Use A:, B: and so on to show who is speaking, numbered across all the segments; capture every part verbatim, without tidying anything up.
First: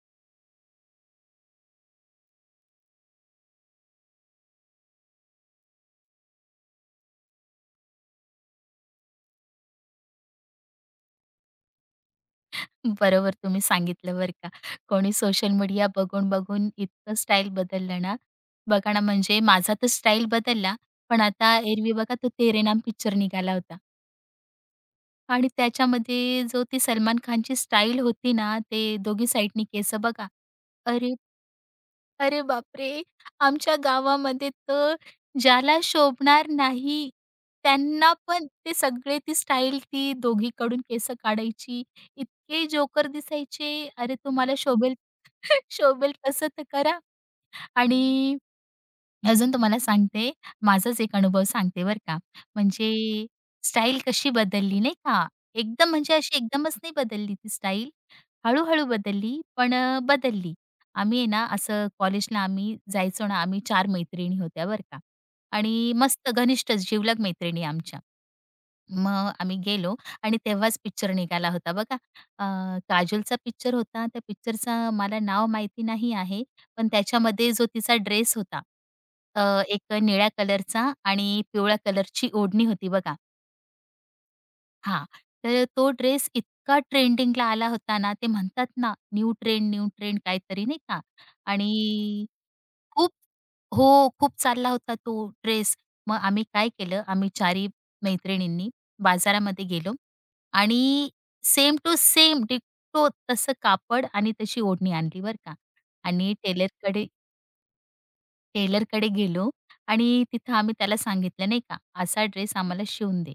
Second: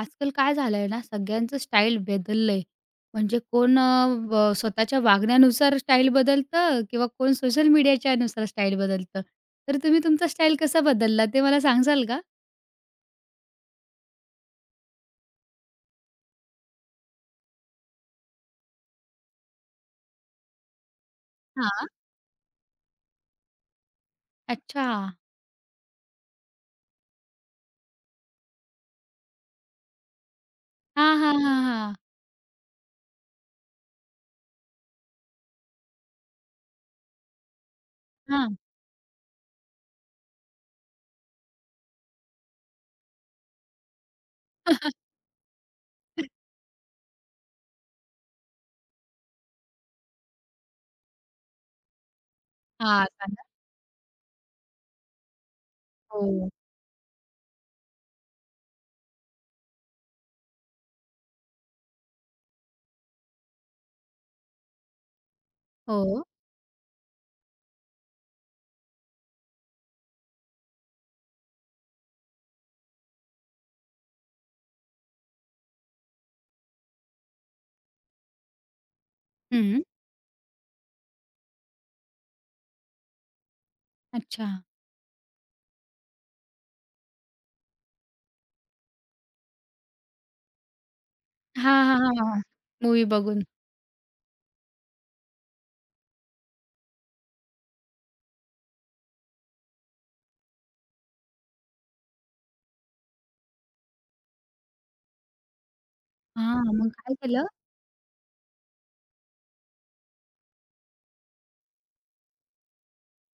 A: आजकाल काय झालंय ना, सगळ्यांचं स्टाईल बदललंय. म्हणजे कोण अ, ब स्वतःच्या वागण्यानुसार स्टाईल बदलतं किंवा कोण सोशल मीडियाच्यानुसार स्टाईल बदलतं. तर तुम्ही तुमचा स्टाईल कसा बदलला ते मला सांगाल का?
B: बरोबर तुम्ही सांगितलं बरं का. कोणी सोशल मीडिया बघून-बघून इतकं स्टाईल बदललं ना. बघा ना, म्हणजे माझा तर स्टाईल बदलला, पण आता
A: हां.
B: एरवी बघा तो तेरे नाम पिक्चर निघाला होता.
A: अच्छा.
B: आणि त्याच्यामध्ये जो ती सलमान खानची स्टाईल होती ना, ते दोघी साइडनी केस बघा. अरे
A: हां, हां, हां, हां.
B: अरे बापरे! आमच्या गावामध्ये तर ज्याला शोभणार नाही, त्यांना पण
A: हां.
B: ते सगळे ती स्टाईल ती दोघीकडून केस काढायची. इतके जोकर दिसायचे. अरे तुम्हाला शोभेल शोभेल तसं तर करा. आणि अजून तुम्हाला सांगते, माझाच एक अनुभव सांगते बरं का.
A: हां,
B: म्हणजे
A: सांगा.
B: स्टाईल कशी बदलली नाही का. एकदम म्हणजे अशी
A: हो.
B: एकदमच नाही बदलली ती स्टाईल. हळू-हळू बदलली, पण अ, बदलली. आम्ही आहे ना, असं कॉलेजला आम्ही जायचो ना, आम्ही चार मैत्रिणी होत्या बरं का. आणि
A: हो.
B: मस्त घनिष्ठ जिवलग मैत्रिणी आमच्या. मग आम्ही गेलो आणि तेव्हाच पिक्चर निघाला होता बघा. अ, काजोलचा पिक्चर होता. त्या पिक्चरचं मला नाव माहिती नाही आहे. पण त्याच्यामध्ये जो तिचा ड्रेस होता, अ,
A: हं.
B: एक निळ्या कलरचा आणि पिवळ्या कलरची ओढणी होती बघा.
A: अच्छा.
B: हां, तर तो ड्रेस इतका ट्रेंडिंगला आला होता ना, ते म्हणतात ना, न्यू ट्रेंड, न्यू ट्रेंड काहीतरी नाही का. आणि
A: हां, हां, हां, हां.
B: खूप
A: बघून.
B: हो, खूप चालला होता तो ड्रेस. मग आम्ही काय केलं, आम्ही चारी मैत्रिणींनी बाजारामध्ये गेलो आणि सेम टू सेम डिट्टो तसं कापड आणि तशी ओढणी आणली बरं का. आणि
A: हां, मग
B: टेलरकडे
A: काय केलं?
B: टेलरकडे गेलो आणि तिथं आम्ही त्याला सांगितलं नाही का, असा ड्रेस आम्हाला शिवून दे.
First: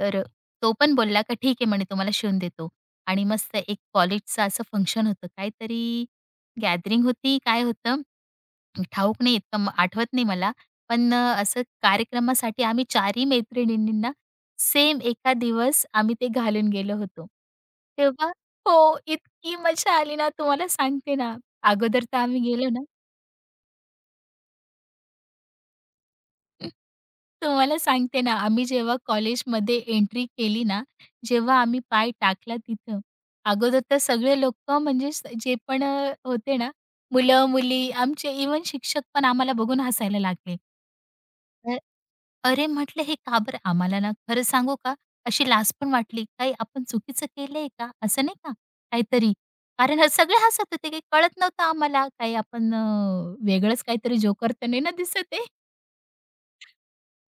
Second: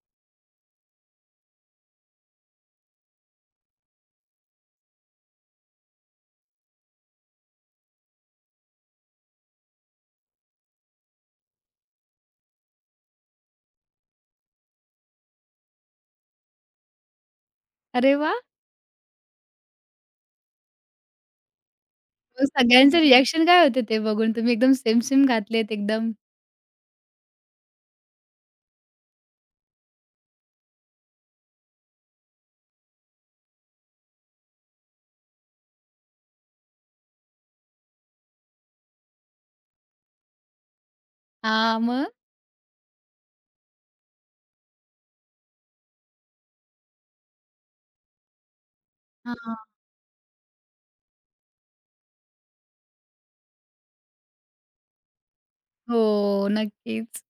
B: तर तो पण बोलला का ठीक आहे म्हणे तुम्हाला शिवून देतो. आणि मस्त एक कॉलेजचं असं फंक्शन होतं. काहीतरी गॅदरिंग होती, काय होतं ठाऊक नाही इतकं म- आठवत नाही मला. पण अ, असं कार्यक्रमासाठी आम्ही चारही मैत्रिणींना सेम एका दिवस आम्ही ते घालून गेलो होतो.
A: अरे
B: तेव्हा
A: वाह!
B: हो, इतकी मजा आली ना तुम्हाला सांगते ना. अगोदर तर आम्ही
A: मग
B: गेलो ना
A: सगळ्यांचे रिएक्शन काय होते ते बघून? तुम्ही एकदम सेम, सेम घातलेत एकदम.
B: तुम्हाला सांगते ना, आम्ही जेव्हा कॉलेजमध्ये एंट्री केली ना, जेव्हा आम्ही पाय टाकला तिथं, अगोदर तर सगळे लोकं म्हणजे स जे पण अ, होते ना, मुलं-मुली, आमचे इवन शिक्षक पण आम्हाला बघून हसायला लागले. अ,
A: हां, मग?
B: अरे, म्हटलं हे का बरं? आम्हाला ना खरं सांगू का, अशी लाज पण वाटली. काही आपण चुकीचं केलंय का? असं नाही का काहीतरी. कारण अ, सगळे हसत होते, काही कळत नव्हतं आम्हाला. काही आपण अ, वेगळंच काहीतरी जोकर तर नाही ना दिसत
A: हो, नक्कीच.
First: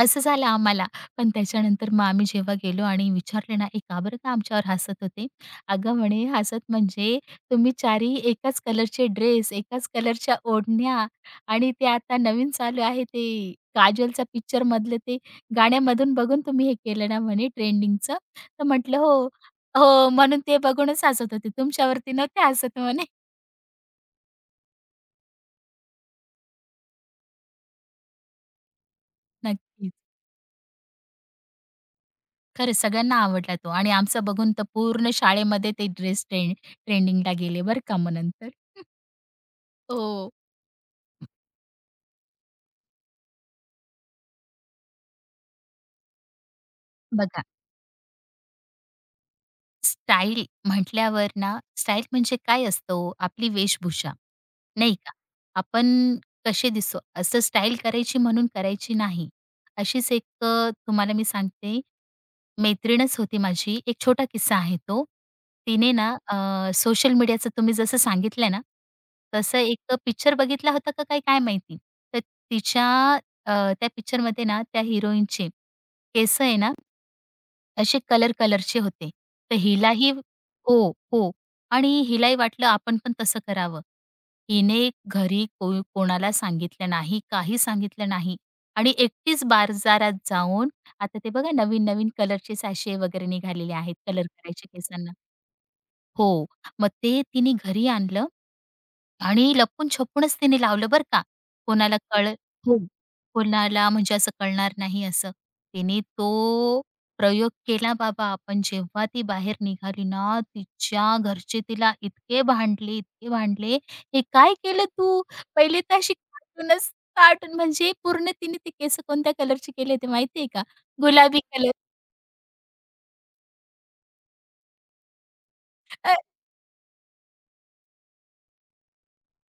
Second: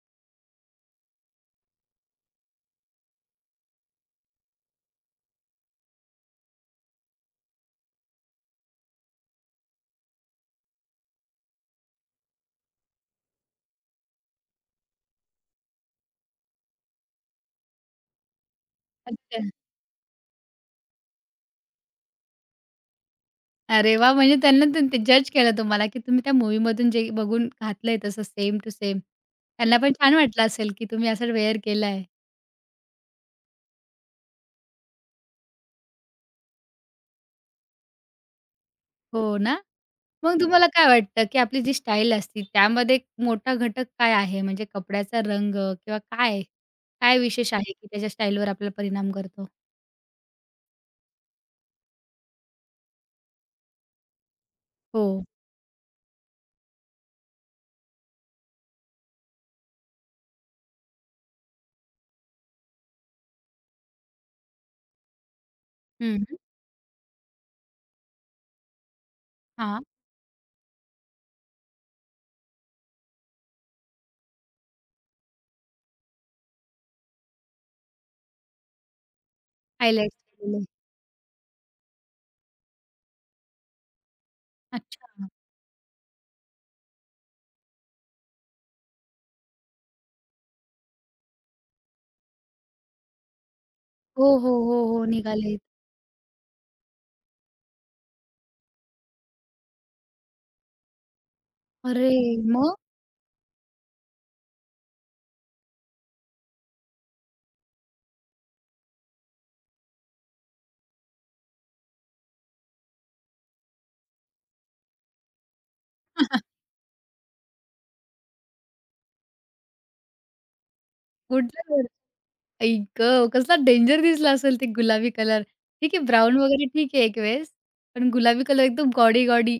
B: असं झालं आम्हाला. पण त्याच्यानंतर मग आम्ही जेव्हा गेलो आणि विचारले ना, "ए, का बरं का आमच्यावर हसत होते?" "अगं," म्हणे, "हसत म्हणजे तुम्ही चारही एकाच कलरचे ड्रेस, एकाच कलरच्या ओढण्या आणि ते आता नवीन चालू आहे ते काजोलचा पिक्चरमधलं ते गाण्यामधून बघून तुम्ही हे केलं ना," म्हणे, "ट्रेंडिंगचं." तर म्हटलं, "हो."
A: अच्छा.
B: "हो, म्हणून ते बघूनच हसत होते. तुमच्यावरती नव्हते हसत." म्हणे.
A: अरे वाह! म्हणजे त्यांना ते जज केलं तुम्हाला, की तुम्ही त्या मूव्हीमधून जे बघून घातलंय तसं सेम टू सेम. त्यांना पण
B: नक्कीच.
A: छान वाटलं असेल, की तुम्ही असं वेअर केलाय.
B: खरंच सगळ्यांना आवडला तो आणि आमचं बघून तर पूर्ण शाळेमध्ये ते ड्रेस ट्रेंड ट्रेंडिंगला गेले बरं का मग नंतर.
A: हो ना?
B: हो.
A: मग तुम्हाला काय वाटतं, की आपली जी स्टाईल असते त्यामध्ये मोठा घटक काय आहे? म्हणजे कपड्याचा रंग किंवा काय? काय
B: बघा,
A: विशेष आहे, की त्याच्या स्टाईलवर आपला परिणाम करतो?
B: स्टाईल म्हटल्यावर ना, स्टाईल म्हणजे काय असतं ओ? आपली वेशभूषा, नाही
A: हो.
B: का? आपण कसे दिसू, असं स्टाईल करायची म्हणून करायची नाही. अशीच एक अ, तुम्हाला मी सांगते, मैत्रीणच होती माझी. एक छोटा किस्सा आहे तो. तिने ना
A: हं, हं.
B: अ, सोशल मीडियाचं तुम्ही जसं सांगितलं ना, तसं
A: हां.
B: एक पिक्चर बघितला होता का काय, काय माहिती. तर तिच्या अ, त्या पिक्चरमध्ये ना त्या हिरोईनचे केस आहे ना असे कलर कलरचे होते. तर हिलाही
A: हायलाइट्स केलेले.
B: हो, हो. आणि हिलाही वाटलं आपण पण तसं करावं. हिने
A: अच्छा.
B: घरी को कोणाला सांगितलं नाही, काही सांगितलं नाही. आणि एकटीच बाजारात जाऊन आता ते बघा नवीन-नवीन कलरचे सॅशे वगैरे निघालेले आहेत,
A: हो,
B: कलर
A: हो,
B: करायचे
A: हो, हो.
B: केसांना.
A: निघालेत.
B: हो. मग ते तिने घरी आणलं आणि लपून-छपूनच तिने लावलं बरं का. कोणाला
A: अरे!
B: कळ
A: मग?
B: हो. कोणाला म्हणजे असं कळणार नाही असं. तिने तो प्रयोग केला बाबा. पण जेव्हा ती बाहेर निघाली ना, तिच्या घरचे तिला इतके भांडले, इतके भांडले, "हे काय केलं तू?" पहिले तर अशी कार्टूनच कार्टून म्हणजे पूर्ण तिने ते केस कोणत्या कलरचे केले होते माहिती का? गुलाबी कलर.
A: कुठलं आई गं! कसला डेंजर दिसला असेल ते गुलाबी कलर. ठीक आहे, ब्राउन वगैरे ठीक आहे एक वेळेस, पण गुलाबी कलर एकदम गॉडी-गॉडी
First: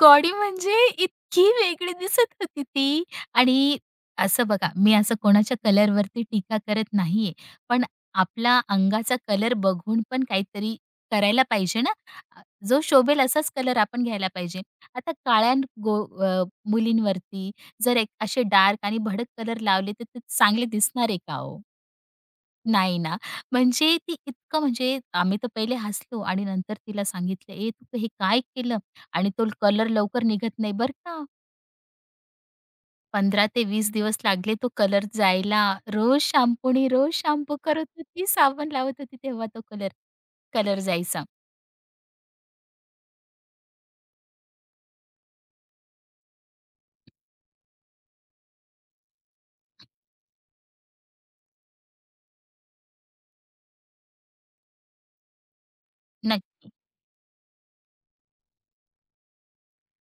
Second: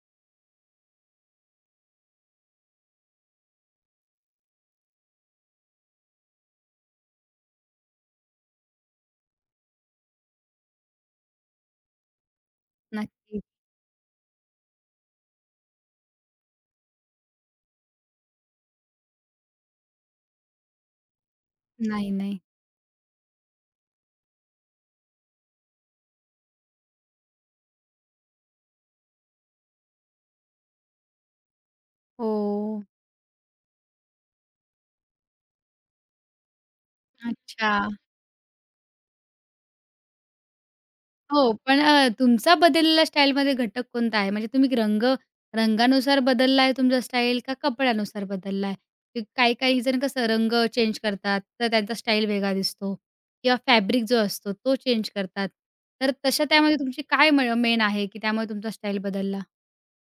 B: गौडी म्हणजे इतकी वेगळी दिसत होती ती. आणि असं बघा, मी असं कोणाच्या कलरवरती टीका करत नाहीये. पण आपला अंगाचा कलर बघून पण काहीतरी करायला पाहिजे ना. अ, जो शोभेल
A: नक्कीच.
B: असाच कलर आपण घ्यायला पाहिजे. आता काळ्या गो अ, मुलींवरती जर एक असे डार्क आणि भडक कलर लावले, तर ते चांगले दिसणार आहे का हो?
A: नाही, नाही.
B: नाही ना. म्हणजे ती इतकं म्हणजे आम्ही तर पहिले हसलो आणि नंतर तिला सांगितलं, "ए तू हे काय केलं?" आणि तो कलर लवकर निघत नाही बरं का.
A: हो.
B: पंधरा ते वीस दिवस लागले तो कलर जायला. रोज शॅम्पूनी रोज शॅम्पू
A: अच्छा.
B: करत होती, साबण लावत होती तेव्हा तो कलर, कलर जायचा.
A: हो, पण अ, तुमचा बदललेला स्टाईलमध्ये घटक कोणता आहे? म्हणजे तुम्ही रंग रंगानुसार बदलला आहे तुमचा स्टाईल का कपड्यानुसार बदलला आहे? काही-काही जण कसं रंग चेंज करतात, तर त्यांचा स्टाईल वेगळा दिसतो किंवा फॅब्रिक जो असतो तो चेंज करतात. तर तशा
B: नक्की.
A: त्यामध्ये तुमची काय मेन आहे, की त्यामुळे तुमचा स्टाईल बदलला?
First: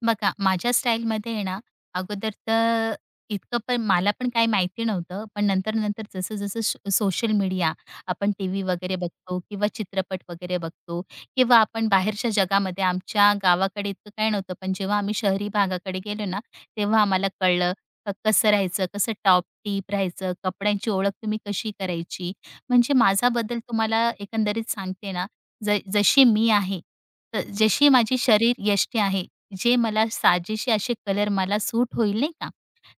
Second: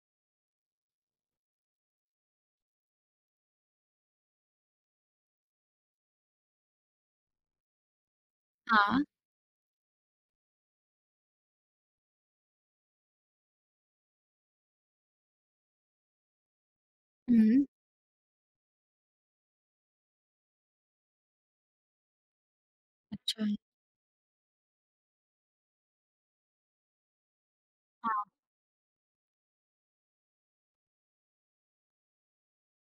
B: बघा, माझ्या स्टाईलमध्ये आहे ना, अगोदर तर इतकं पण मला पण काही माहिती नव्हतं. पण नंतर-नंतर जसं-जसं सो सोशल मीडिया आपण टीव्ही वगैरे
A: हां.
B: बघतो किंवा चित्रपट वगैरे बघतो किंवा आपण बाहेरच्या जगामध्ये आमच्या गावाकडे इतकं काही नव्हतं. पण जेव्हा आम्ही शहरी भागाकडे गेलो ना, तेव्हा आम्हाला
A: हं.
B: कळलं क कसं राहायचं, कसं टॉप-टीप राहायचं, कपड्यांची ओळख तुम्ही कशी करायची. म्हणजे माझा
A: अच्छा.
B: बदल तुम्हाला एकंदरीत सांगते ना, ज जशी मी आहे, तर जशी
A: हां,
B: माझी शरीरयष्टी आहे, जे मला साजेसे असे कलर मला सूट होईल नाही का,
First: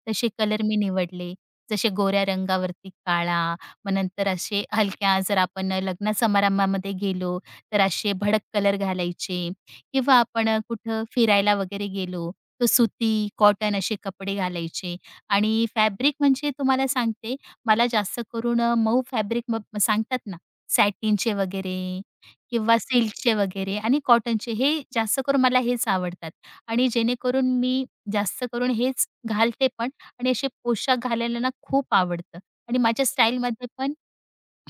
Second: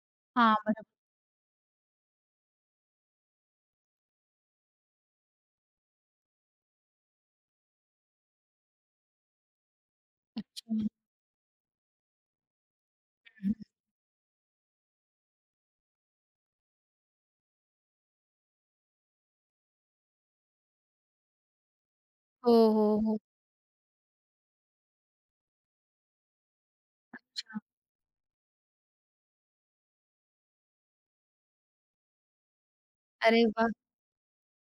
B: तसे
A: हां,
B: कलर मी
A: बरोबर.
B: निवडले. जसे गोऱ्या रंगावरती काळा, मग नंतर असे हलक्या जर आपण लग्न समारंभामध्ये गेलो, तर असे भडक कलर घालायचे किंवा आपण
A: अच्छा. हं,
B: कुठं फिरायला वगैरे गेलो, तर सुती,
A: हं.
B: कॉटन असे कपडे घालायचे. आणि फॅब्रिक म्हणजे तुम्हाला सांगते, मला जास्त करून मऊ फॅब्रिक मग सांगतात ना, सॅटिनचे वगैरे
A: हो,
B: किंवा
A: हो, हो.
B: सिल्कचे वगैरे आणि कॉटनचे हे जास्त करून मला हेच आवडतात. आणि जेणेकरून
A: अच्छा.
B: मी जास्त करून हेच घालते पण आणि असे पोशाख घालायला ना खूप आवडतं आणि माझ्या
A: अरे
B: स्टाईलमध्ये
A: वाह!
B: पण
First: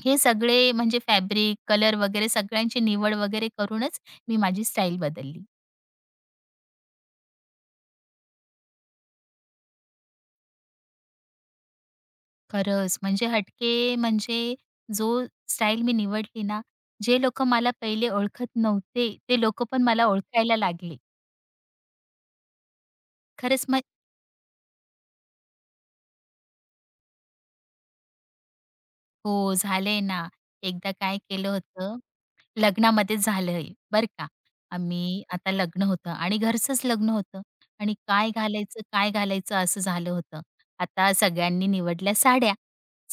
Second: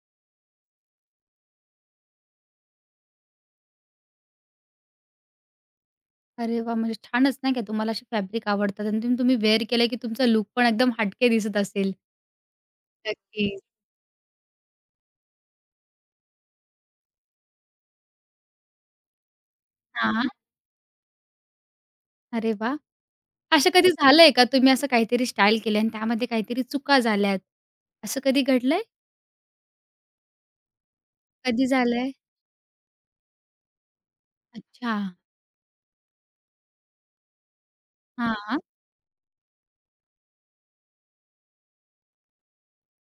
B: हे सगळे म्हणजे फॅब्रिक, कलर वगैरे सगळ्यांची निवड वगैरे करूनच मी माझी स्टाईल बदलली.
A: अरे वाह! म्हणजे छानच नाही का तुम्हाला असे फॅब्रिक आवडतात आणि ते तुम्ही वेअर केलं की तुमचा लूक पण एकदम हटके दिसत असेल.
B: खरंच म्हणजे
A: नक्कीच.
B: हटके म्हणजे जो स्टाईल मी निवडली ना, जे लोकं मला पहिले ओळखत नव्हते, ते लोकं पण मला
A: हां.
B: ओळखायला लागले.
A: अरे वाह!
B: खरंच
A: असं
B: मग
A: कधी झालंय का तुम्ही असं काहीतरी स्टाईल केली आणि त्यामध्ये काहीतरी चुका झाल्यात? असं कधी घडलंय?
B: हो, झालंय ना. एकदा काय केलं
A: कधी
B: होतं
A: झालंय?
B: लग्नामध्ये झालंय बरं का.
A: अच्छा.
B: आम्ही आता लग्न होतं आणि घरचंच लग्न होतं आणि काय
A: हां, हां,
B: घालायचं, काय घालायचं असं झालं होतं. आता सगळ्यांनी निवडल्या साड्या.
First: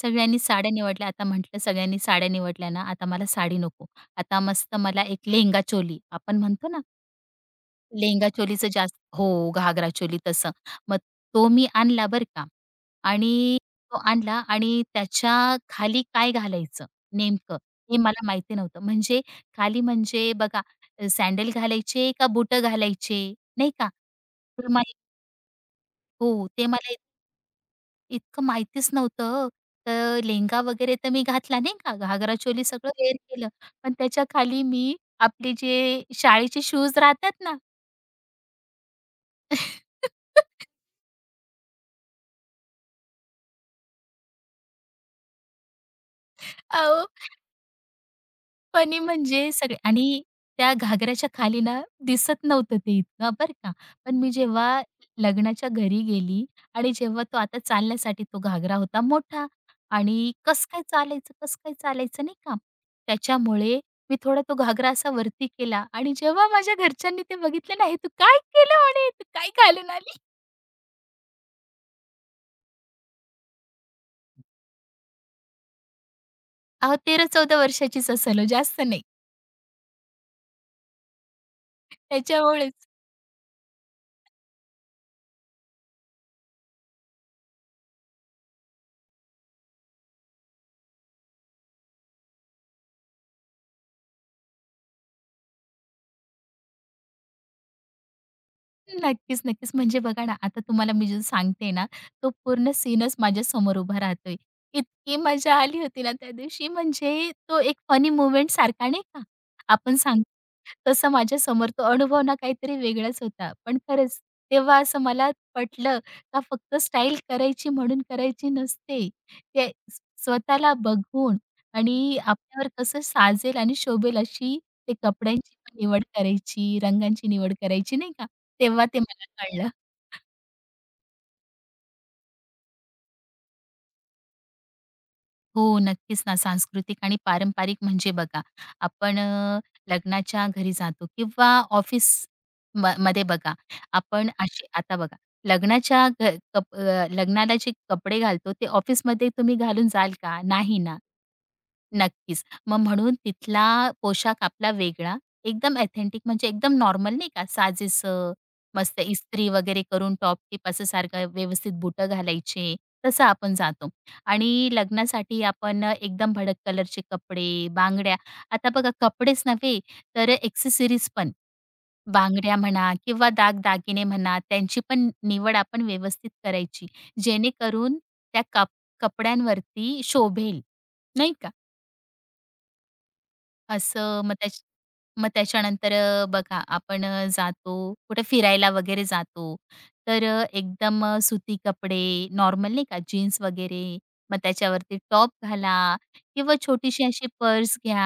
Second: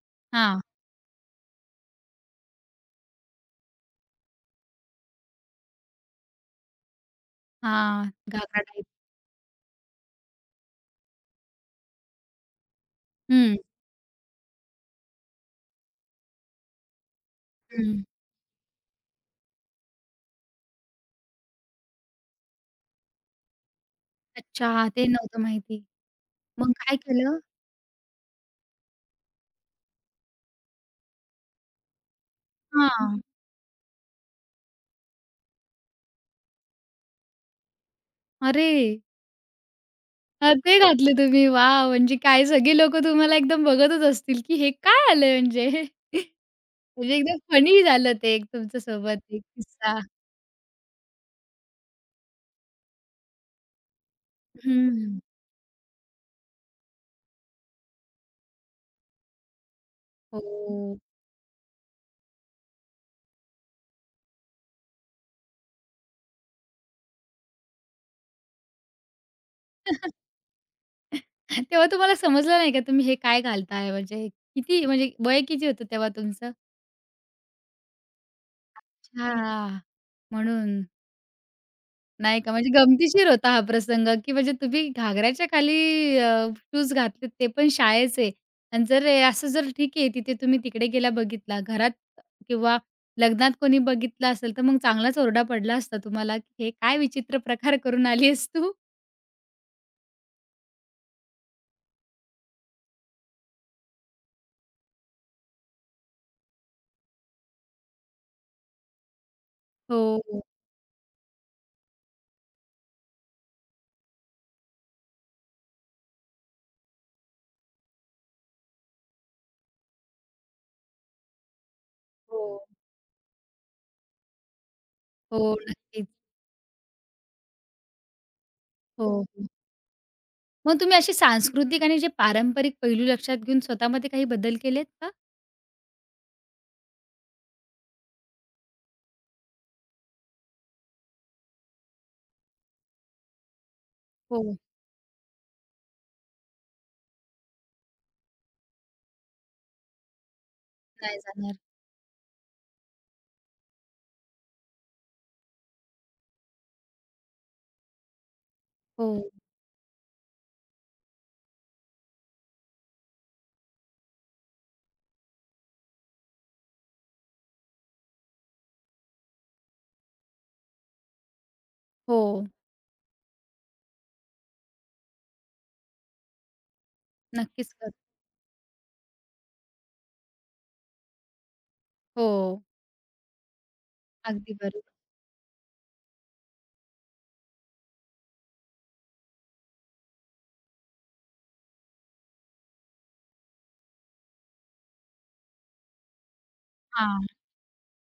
B: सगळ्यांनी साड्या निवडल्या. आता म्हटलं सगळ्यांनी साड्या निवडल्या ना, आता मला साडी नको. आता मस्त मला एक लेहंगा चोली आपण म्हणतो ना,
A: हां.
B: लेहंगा
A: घागरा
B: चोलीचं
A: टाइप.
B: जास्त हो, घागरा चोली तसं. मग तो मी आणला बरं का.
A: हं,
B: आणि तो आणला आणि त्याच्या खाली काय घालायचं नेमकं हे
A: हं.
B: मला माहिती नव्हतं. म्हणजे खाली म्हणजे बघा अ, सँडल घालायचे का बुटं घालायचे, नाही का? तर
A: अच्छा,
B: मला
A: ते नव्हतं माहिती.
B: हो, ते
A: मग
B: मला
A: काय
B: इत
A: केलं?
B: इतकं माहितीच नव्हतं. तर लेहंगा वगैरे तर मी घातला नाही का, घागरा चोली सगळं वेअर
A: हां.
B: केलं. पण त्याच्या खाली मी आपले जे शाळेचे शूज राहतात ना,
A: अरे! हां, ते घातले तुम्ही. वाह! म्हणजे काय सगळी लोकं तुम्हाला एकदम बघतच असतील, की हे काय आलंय म्हणजे?
B: अहो
A: म्हणजे एकदम फनी झालं ते एक
B: फनी
A: तुमच्यासोबत एक
B: म्हणजे सगळे
A: किस्सा.
B: आणि त्या घागराच्या खाली ना दिसत नव्हतं ते इतका बरं का. पण मी जेव्हा
A: हं.
B: लग्नाच्या घरी गेली आणि जेव्हा तो आता चालण्यासाठी तो घागरा होता मोठा आणि कसं काय
A: हो.
B: चालायचं, कसं काय चालायचं नाही का. त्याच्यामुळे मी थोडा तो घागरा असा वरती केला आणि जेव्हा माझ्या घरच्यांनी ते बघितलं ना, तू काय केलं?" म्हणे, "तू काय घालून आली?"
A: तेव्हा तुम्हाला समजलं नाही का तुम्ही हे काय घालताय म्हणजे? किती म्हणजे वय किती होतं तेव्हा तुमचं?
B: अहो तेरा-चौदा वर्षाचीच असेल हो, जास्त नाही.
A: अच्छा. म्हणून. नाही का? म्हणजे
B: त्याच्यामुळेच.
A: गमतीशीर होता हा प्रसंग, की म्हणजे तुम्ही घागराच्या खाली अ, शूज घातलेत ते पण शाळेचे आणि जर हे असं जर ठीक आहे तिथे तुम्ही तिकडे गेला बघितला, घरात किंवा लग्नात कोणी बघितलं असेल तर मग चांगलाच ओरडा पडला असता तुम्हाला, की "हे काय विचित्र प्रकार करून आली आहेस तू?"
B: नक्कीच, नक्कीच. म्हणजे बघा ना, आता तुम्हाला मी जो सांगते ना, तो पूर्ण सीनच माझ्या समोर उभा राहतोय. इतकी मजा आली होती ना त्या दिवशी, म्हणजे तो एक फनी मोमेंट सारखा नाही का, आपण
A: हो,
B: सांगतो
A: हो,
B: तसं माझ्यासमोर तो अनुभव ना काहीतरी वेगळाच होता. पण खरंच तेव्हा असं मला पटलं का फक्त स्टाईल करायची म्हणून करायची नसते. ते स्वतःला बघून आणि
A: हो,
B: आपल्यावर कसं साजेल आणि शोभेल अशी ते
A: हो,
B: कपड्यांची पण निवड
A: नक्कीच.
B: करायची, रंगांची निवड करायची नाही का? तेव्हा ते
A: हो,
B: मला
A: हो.
B: कळलं.
A: मग तुम्ही असे सांस्कृतिक आणि जे पारंपरिक पैलू लक्षात घेऊन स्वतःमध्ये काही बदल केलेत का?
B: हो, नक्कीच ना. सांस्कृतिक आणि पारंपरिक म्हणजे बघा, आपण अ, लग्नाच्या घरी जातो किंवा ऑफिस म मध्ये बघा, आपण
A: हो,
B: अशी आता बघा, लग्नाच्या घ कप अ, लग्नाला जे कपडे घालतो ते ऑफिसमध्ये तुम्ही घालून जाल का? नाही ना.
A: नाही जाणार.
B: नक्कीच. मग म्हणून तिथला पोशाख आपला वेगळा, एकदम एथेंटिक म्हणजे एकदम नॉर्मल नाही का, साजेसं, मस्त
A: हो,
B: इस्त्री वगैरे करून टॉप-टिप असं सारखं व्यवस्थित बुटं घालायचे, तसं आपण जातो. आणि लग्नासाठी आपण एकदम भडक कलरचे कपडे, बांगड्या आता बघा कपडेच नव्हे, तर एक्सेसरीज पण,
A: हो,
B: बांगड्या म्हणा किंवा दागदागिने म्हणा, त्यांची पण निवड आपण व्यवस्थित करायची,
A: नक्कीच कर
B: जेणेकरून त्या कप कपड्यांवरती शोभेल, नाही का?
A: हो,
B: असं मग
A: अगदी
B: त्याच
A: बरोबर.
B: मग त्याच्यानंतर अ, बघा आपण अ, जातो कुठे फिरायला वगैरे जातो. तर अ, एकदम अ, सुती कपडे नॉर्मल नाही का जीन्स वगैरे. मग त्याच्यावरती टॉप घाला किंवा छोटीशी
A: हां,
B: अशी पर्स घ्या,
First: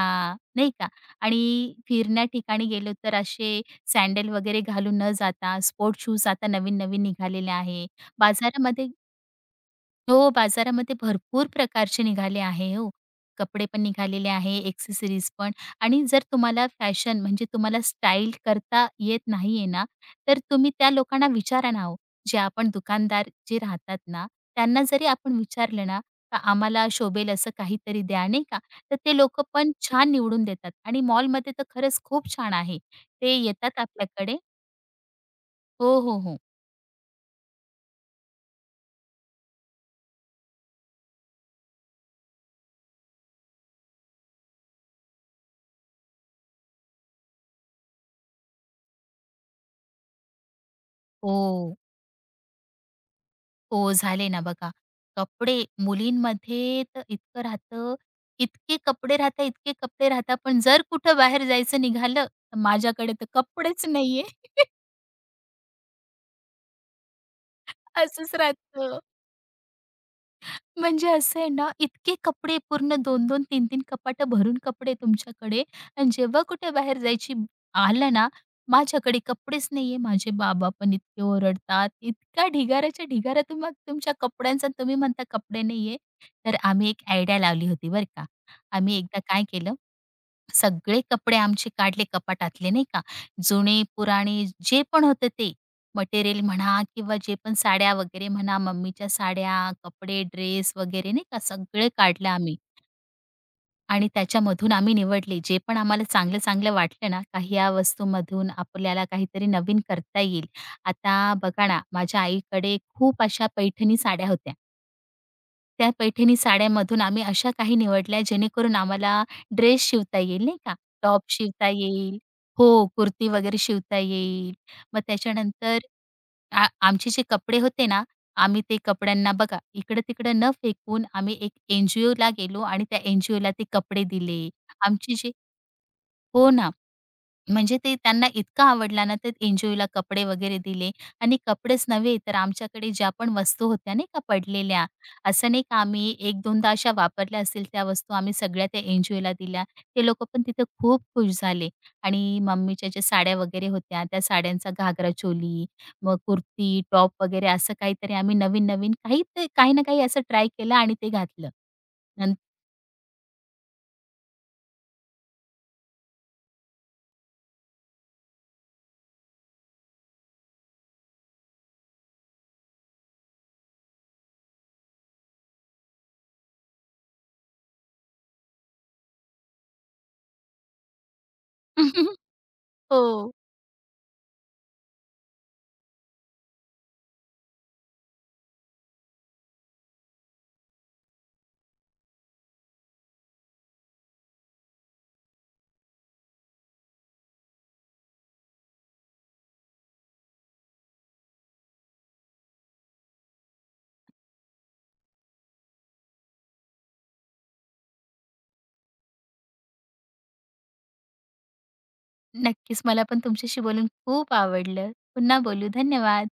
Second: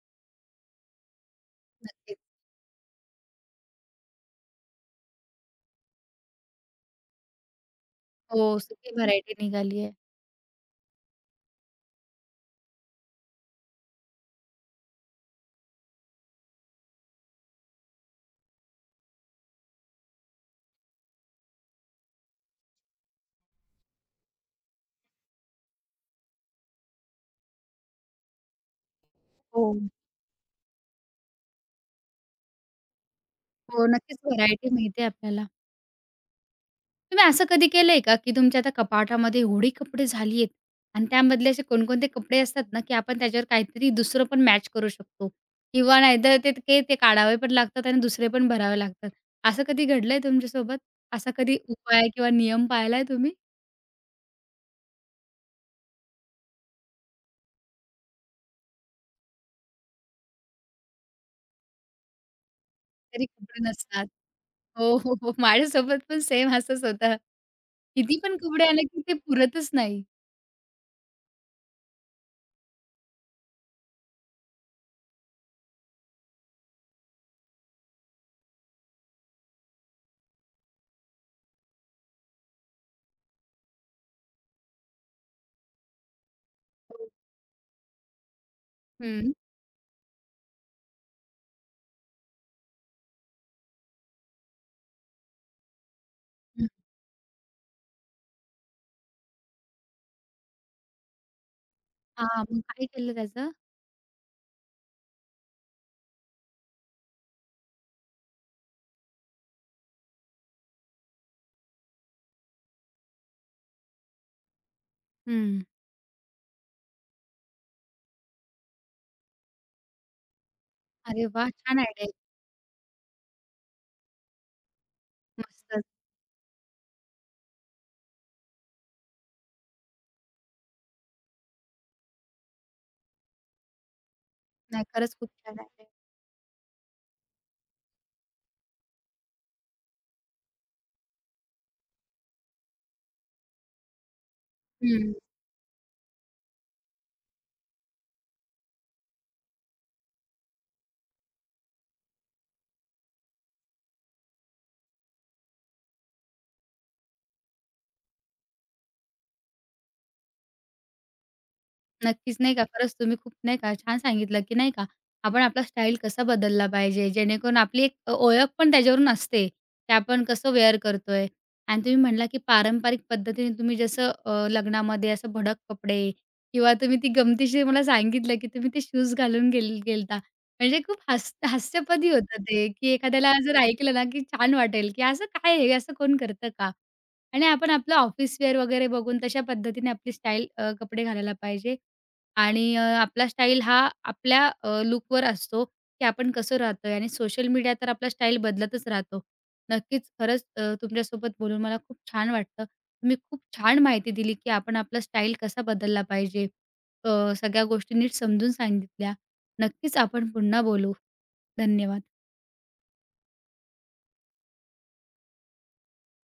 B: नाही का. आणि
A: नक्कीच.
B: फिरण्या ठिकाणी गेलो तर असे सँडल वगैरे घालून न जाता स्पोर्ट शूज आता नवीन-नवीन निघालेले आहे.
A: हो,
B: बाजारामध्ये
A: सुकी व्हरायटी निघाली आहे.
B: हो, बाजारामध्ये भरपूर प्रकारचे निघाले आहे हो. कपडे पण निघालेले आहे, एक्सेसरीज पण आणि जर तुम्हाला फॅशन म्हणजे तुम्हाला स्टाईल करता येत नाहीये ना, तर तुम्ही त्या लोकांना विचारा ना हो. जे आपण दुकानदार जे राहतात ना, त्यांना जरी आपण विचारलं ना, तर आम्हाला शोभेल असं काहीतरी द्या, नाही का? तर ते लोकं
A: हो,
B: पण छान निवडून देतात आणि मॉलमध्ये तर खरंच खूप छान आहे. ते येतात
A: हो, नक्कीच
B: आपल्याकडे
A: व्हरायटी मिळते आपल्याला.
B: हो, हो, हो.
A: तुम्ही असं कधी केलंय का, की तुमच्या आता कपाटामध्ये एवढे कपडे झाली आहेत आणि त्यामधले असे कोणकोणते कपडे असतात ना, की आपण त्याच्यावर काहीतरी दुसरं पण मॅच करू शकतो किंवा नाहीतर ते ते ते काढावे पण लागतात आणि दुसरे पण भरावे लागतात. असं कधी घडलंय तुमच्यासोबत? असा कधी
B: हो.
A: उपाय किंवा नियम पाळलाय तुम्ही?
B: हो, झाले ना बघा. कपडे मुलींमध्ये तर इतकं राहतं, इतके कपडे राहतात, इतके कपडे राहतात, पण जर कुठं बाहेर जायचं निघालं, तर माझ्याकडे
A: तरी
B: तर
A: कपडे
B: कपडेच
A: नसतात.
B: नाहीये.
A: हो, हो, हो. माझ्यासोबत पण सेम असंच होतं. किती
B: असंच
A: पण कपडे आले,
B: राहतं.
A: की ते पुरतच नाही.
B: म्हणजे असं आहे ना, इतके कपडे पूर्ण दोन 2 तीन 3 कपाटं भरून कपडे तुमच्याकडे आणि जेव्हा कुठे बाहेर जायची आलं ना, माझ्याकडे कपडेच नाहीये. माझे बाबा पण इतके ओरडतात. इतका ढिगाऱ्याच्या ढिगारा तुम्हा तुमच्या कपड्यांचा आणि तुम्ही म्हणता कपडे नाहीये. तर आम्ही एक आयडिया लावली होती बरं का. आम्ही एकदा
A: हं.
B: काय केलं सगळे कपडे आमचे काढले कपाटातले नाही का. जुने, पुराणे जे पण होतं ते. मटेरियल
A: हं.
B: म्हणा किंवा जे पण साड्या वगैरे म्हणा, मम्मीच्या साड्या, कपडे, ड्रेस वगैरे नाही का सगळे काढलं
A: हां,
B: आम्ही.
A: मग काय केलं त्याचं?
B: आणि त्याच्यामधून आम्ही निवडले जे पण आम्हाला चांगलं-चांगलं वाटलं ना, का ह्या वस्तूमधून आपल्याला काहीतरी नवीन करता येईल. आता बघा ना, माझ्या आईकडे खूप अशा पैठणी साड्या होत्या.
A: हं.
B: त्या पैठणी साड्यांमधून आम्ही अशा काही निवडल्या जेणेकरून आम्हाला ड्रेस शिवता येईल नाही का. टॉप
A: अरे वाह!
B: शिवता
A: छान आयडिया आहे.
B: येईल हो, कुर्ती वगैरे शिवता येईल. मग त्याच्यानंतर
A: मस्तच.
B: आ आमचे जे कपडे होते ना, आम्ही ते कपड्यांना बघा इकडं-तिकडं न फेकून आम्ही एक एन-जी-ओला गेलो आणि त्या एन-जी-ओला ते कपडे दिले.
A: नाही खरंच
B: आमची
A: खूप
B: जी
A: छान आयडिया आहे.
B: हो ना. म्हणजे ते त्यांना इतका आवडला ना, ते एन्जॉयला कपडे वगैरे दिले आणि कपडेच नव्हे, तर आमच्याकडे ज्या पण वस्तू होत्या नाही का पडलेल्या,
A: हं.
B: असं नाही का आम्ही एक-2दा अशा वापरल्या असतील त्या वस्तू आम्ही सगळ्या त्या एन्जॉयला दिल्या. ते लोकं पण तिथे खूप खुश झाले आणि मम्मीच्या ज्या साड्या वगैरे होत्या, त्या साड्यांचा घागरा चोली, मग कुर्ती, टॉप वगैरे असं काहीतरी आम्ही नवीन-नवीन काही ते काही ना काही असं ट्राय केलं आणि ते घातलं. नंत
A: नक्कीच. नाही का, खरंच तुम्ही खूप नाही का छान सांगितलं, की नाही का आपण आपला स्टाईल कसा बदलला पाहिजे, जेणेकरून आपली एक अ, ओळख पण त्याच्यावरून असते, की आपण कसं वेअर करतोय. आणि तुम्ही म्हणला, की पारंपरिक पद्धतीने तुम्ही जसं अ, लग्नामध्ये असं भडक कपडे किंवा तुम्ही ती गमतीशीर मला सांगितलं, की तुम्ही ते शूज घालून गेल गेलता. म्हणजे खूप हास हास्यपदी होतं ते, की एखाद्याला
B: हो.
A: जर ऐकलं ना, की छान वाटेल, की असं काय आहे, असं कोण करतं का? आणि आपण आपलं ऑफिस वेअर वगैरे बघून तशा पद्धतीने आपली स्टाईल अ, कपडे घालायला पाहिजे. आणि अ, आपला स्टाईल हा आपल्या अ, लूकवर असतो, की आपण कसं राहतोय आणि सोशल मीडिया तर आपला स्टाईल बदलतच राहतो. नक्कीच खरंच अ, तुमच्यासोबत बोलून मला खूप छान वाटलं. तुम्ही खूप छान माहिती दिली, की आपण आपला स्टाईल कसा बदलला पाहिजे. अ, सगळ्या गोष्टी नीट समजून सांगितल्या. नक्कीच आपण पुन्हा बोलू. धन्यवाद.
B: नक्कीच. मला पण तुमच्याशी बोलून खूप आवडलं. पुन्हा बोलू. धन्यवाद.